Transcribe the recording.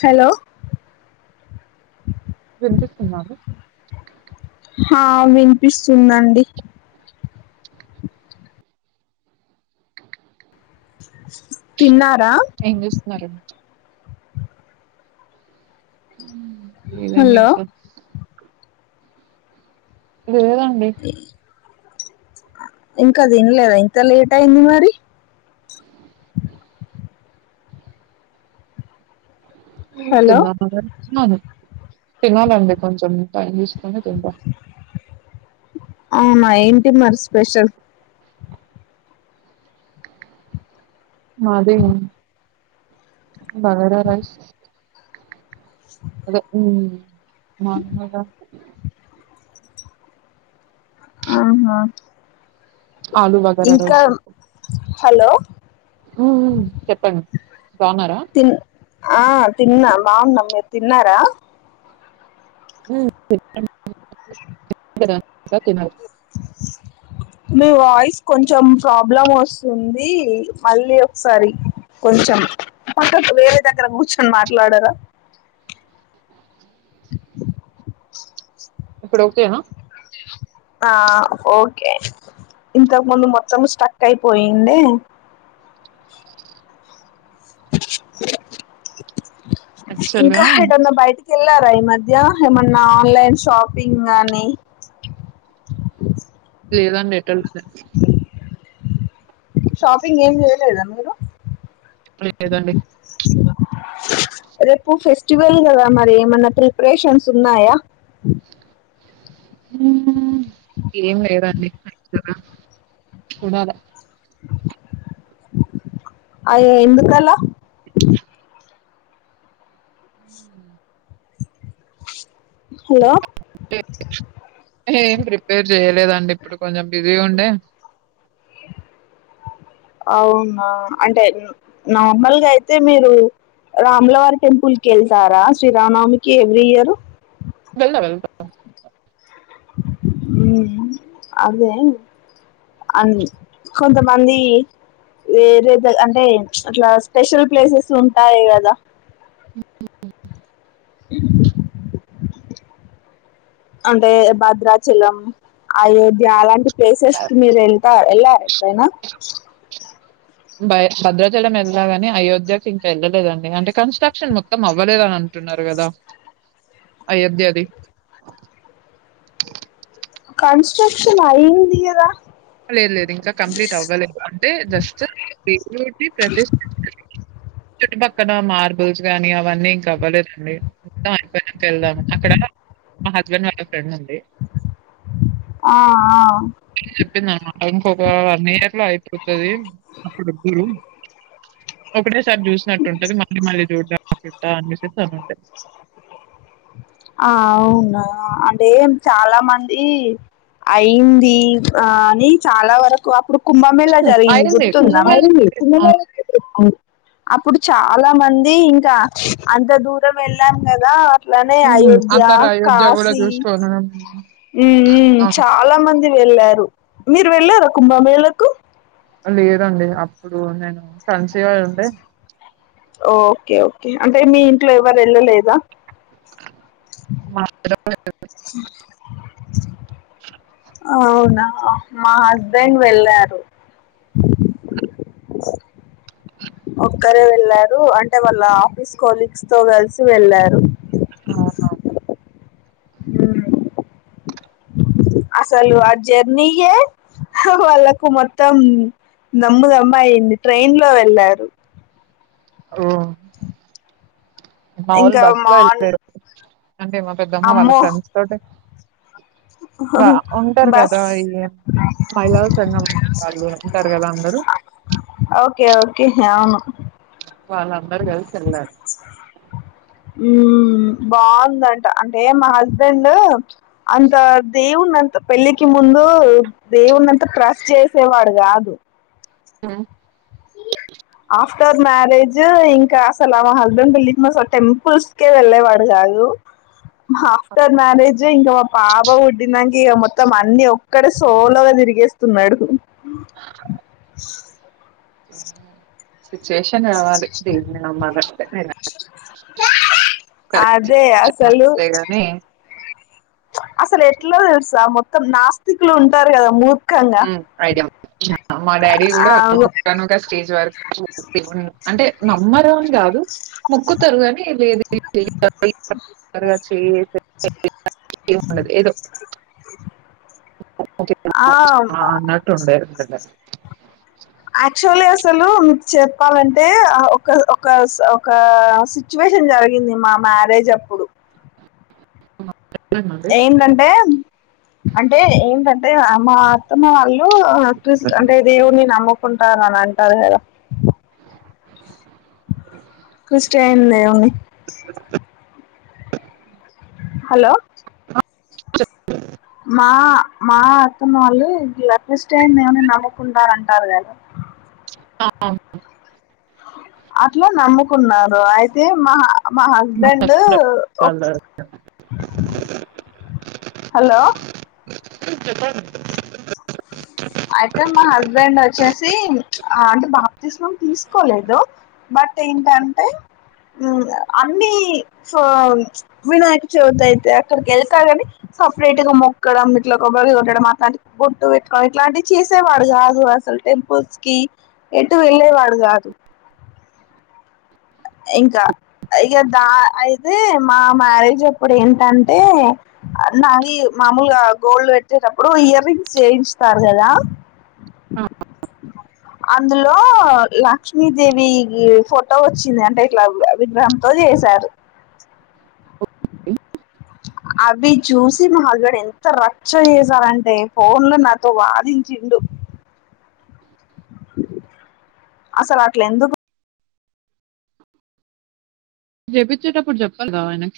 Hello ఇనిపిస్తుందా అండి హా వినిపిస్తుందండి తిన్నా ఏంజెస్తున్నారు మ్ లేదండి హలో ఇంక లేదండి ఇంకా తినలేదా ఇంత లేట్ అయింది మరి ఉం హలో తిన్నానుగా న్నారు తినాలి అండి కొంచెం టైమ్ తీసుకొని తింటా అవునా ఏంటి మరి స్పెషల్ మాదే బాగారా రైస్ అదే ఉం మన్నగా ఆవ్నా ఆలూ బాగారా రైస్ హలో చెప్పండి బాగున్నారా తిన్ ఆ తిన్నా బాగున్నమ్ మీర్ తిన్నారా [inaudible] మీ వాయిస్ కొంచెం ప్రాబ్లం ఓస్తుంది మళ్ళీ ఒకసారి కొంచెం పక్కకు వేరే దగ్గర కూర్చొని మాట్లాడరా ఇప్పుడ ఓకే నా ఆ ఓకే ఇంతకు ముందు మొత్తము స్ట్రక్ అయిపోయింది యాక్చువల్ గా ఇంకా ఎటన్న బైటిక్ కెళ్లారా ఈ మధ్య ఏమన్నా ఆన్లైన్ షాపింగాని లేదాండి ఎటు ఎల్తలే షాపింగ్ ఏం చేయలేదా మీరు లేదండి రేపు ఫెస్టివల్ గదా మరి ఏమన్నా ప్రిపరేషన్స్ ఉన్నాయా ఏం లేదండి పెద్దగా చూడాల అయ్యో ఎందుకాల స్ హలో ఏం ప్రిపేర్ చెయలేదండి ఇప్పుడు కొంచెం బిజీగుండే అ అవునా అంటే నార్మల్గా అయితే మీరు రామ్లవారి టెంపుల్ కేళ్తారా శ్రీరామనవమికి ఎవ్రీ ఇయరు వెళ్దాం ఎల్తా ఉమ్ అదే అన్ కొంతమంది వేరే ద అంటే అట్లా స్పెషల్ ప్లేసెస్లుంటాయి గదా అ అంటే భద్రాచలం అయోధ్య అలాంటి ప్లేసెస్ కి మీరు ఎల్త ఎల్లారా ఎప్పుడైనా భ భద్రాచలం ఎల్నాగాని అయోధ్యకు ఇంకా వెళ్ళలేదండి అంటే కన్స్ట్రాక్షన్ మొ త్తం అవ్వలేదని అంటున్నారు గదా అయోధ్యది కన్స్ట్రక్షన్ ఐందిగదా లేదు లేదు ఇంకా కంప్లీట్ అవ్వలేదు అంటే జస్ట్ ఇంకోటి ప్రతిష్ట కానే చుట్టుపక్కన మార్బుల్స్ గానీ అవన్నీ ఇంక అవ్వలేదండి మొత్తం అయిపోయినంక వెళ్దాం అక్కడ మా హస్బెండ్ వాళ్ళ ఫ్రెండ్ ఉంది ఆ ఆ చెప్పిందానమాట ఇంకొక వనియర్లో అయిపోతది అప్పుడద్దురు ఒకటే సార్ జూసినట్టు ఉంటది మళ్ళీ మళ్ళీ చూడ్డ చుట్ట అనిసేసీ అని ఉండే ఆ అవ్నా అదేం చాలా మంది అయింది ఆ అని చాలా వరకు అప్పుడు కుభామేలా జర్గింది అయింది గుర్తున్దా కుంభమేళ ఆ మి అప్పుడు చాలా మంది ఇంకా అంత దూరం వెళ్ళాం కదా అట్ల కని హ్మ్. అయోద్ధ్య అందరూ అయోధ్య గూడా కాశీ చూసుకోను ఉ ఉ అవును. చాలా మంది వేళ్ళారు మీరు వెళ్ళారా కుంభమేళకు లేదండి అప్పుడు నేను కన్సీవై ఉండే ఓకే ఓకే అంటే మీ ఇంట్లో ఎవరు వెళ్ళలేదా ఆ వెళ్ళలేదు అవ్నా మా హస్బెండ్ వెళ్ళారు ఒక్కరే వెళ్ళారు అంటే వాళ్ళ ఆఫీస్ కొలీగ్స్తో కలిసి వెళ్ళారు ఆహా ఉమ్ అసలు ఆ జర్నీ ఏ వాళ్ళకు మొత్తం దమ్ముదమ్మ అయింది ట్రైన్లో వెళ్లారు ఓ మా వాళ్ళు ఇంకా బస్లో మాన్ వెళ్లారు అంటే మ పెద్దమ్మా వాళ్ళ అమ్మో ఫ్రెండ్స్ తోటి ఉంటారు బస్ కదా ఈ మహిళల సంఘం వాళ్ళు ఉంటారు కదా అందరూ ఓకే ఓకే అవ్ను వాళ్ళందరు కలిసి ఎళ్లారు ఊ మ్ బాగుందంట అంటే మా హస్బెండూ అంత దేవునంత పెళ్ళికి ముందు ఊ దేవునంత ట్రస్ చేసేవాడు కాదు ఆ ఆఫ్టర్ మ్యారేజూ ఇంకా అసలు ఆ మా హస్బెండ్ పెళ్లింగ్ అసలు టెంపుల్స్కే వెళ్ళేవాడు కాదు ఆఫ్టర్ మ్యారేజూ ఇంకా మ పాప పుట్టిందానికి ఇగ మొత్తం అన్ని ఒక్కడే సోలోగా దిరిగేస్తున్నాడు ఆహ్ ఆహ్ సిట్యువేషన్ రావాలి దేన్నీ నమ్మలంటే అదే కరక్టే గాని అసలేట్లో తెల్సా మొత్తం నాస్తికులుంటారు కదా మూ ఉ ఐడియా ఉంది మా డాడీ ఆ! కూడా ఒకానొక స్టేజ్ వరకు దేవున్ని అంటే నమ్మరు అని కాదు మొక్కుతారు గానీ లేదు [unintelligible] ఎం ఉండదు ఏదో ఓకే ఆ అన్నటుండేది యాక్చువలి అసలు మీకు చెప్పాలంటే ఒక ఒక స ఒక సిచ్చువే యేషన్ జరిగింది మా మ్యారేజప్పుడు ఏంటంటే అంటే ఏంటంటే మా అత్తమ్మ వాళ్ళు ఆ చుసి అంటే దేవుణ్ని నమ్ముకుంటారని అంటారు కదా క్రిస్టియన్ దేవున్నీ హలో చెప్పు మా మా అత్తమ్మ వాళ్ళు ఇట్లా క్రిస్టియన్ దేవుడిని నమ్ముకుంటారు అంటారు కదా అవును అట్లా నమ్ముకున్నారు అయితే మా మా హస్బెండ్ ఒ హలో ఉ చెప్పండి అయితే మా హస్బెండ్ వచ్చేసి అంటే బాప్తీస్మం తీసుకోలేదు బట్ ఏంటంటే హ్మ్ అని సో వినాయక చవితి అయితే అక్కడికి వెళ్తేరని సపరేట్ గా మొక్కడం ఇట్లా కొబారికాయి కొట్టడం అట్లాంటి బొట్టు వెట్టుకొని ఇట్లాంటివి చేసేవాడు కాదు అసలు టెంపుల్స్ కి ఎటు వెళ్ళే వాడు కాదు ఇంగ అయితే ఇక దా అయితే మా మ్యారేజ్ ఇప్పుడు ఏంటంటే నాది మామూలుగా గోల్డ్ పెట్టేటప్పుడు ఇయర్ రింగ్స్ చేయించుతారు కదా అందులో లో లక్ష్మీదేవి ఫోటో వచ్చిందం అంటే ఇట్లా ఆ విగ్రహం తొ చేశారు ఓకే అవి చూసి మావారు ఎంత రచ్చ చేసారంటే ఫోన్ లో నాతో వాదించి డు అసలు అట్ల ఎందుకు చేపించేటపుడు చేపద ఆయనకి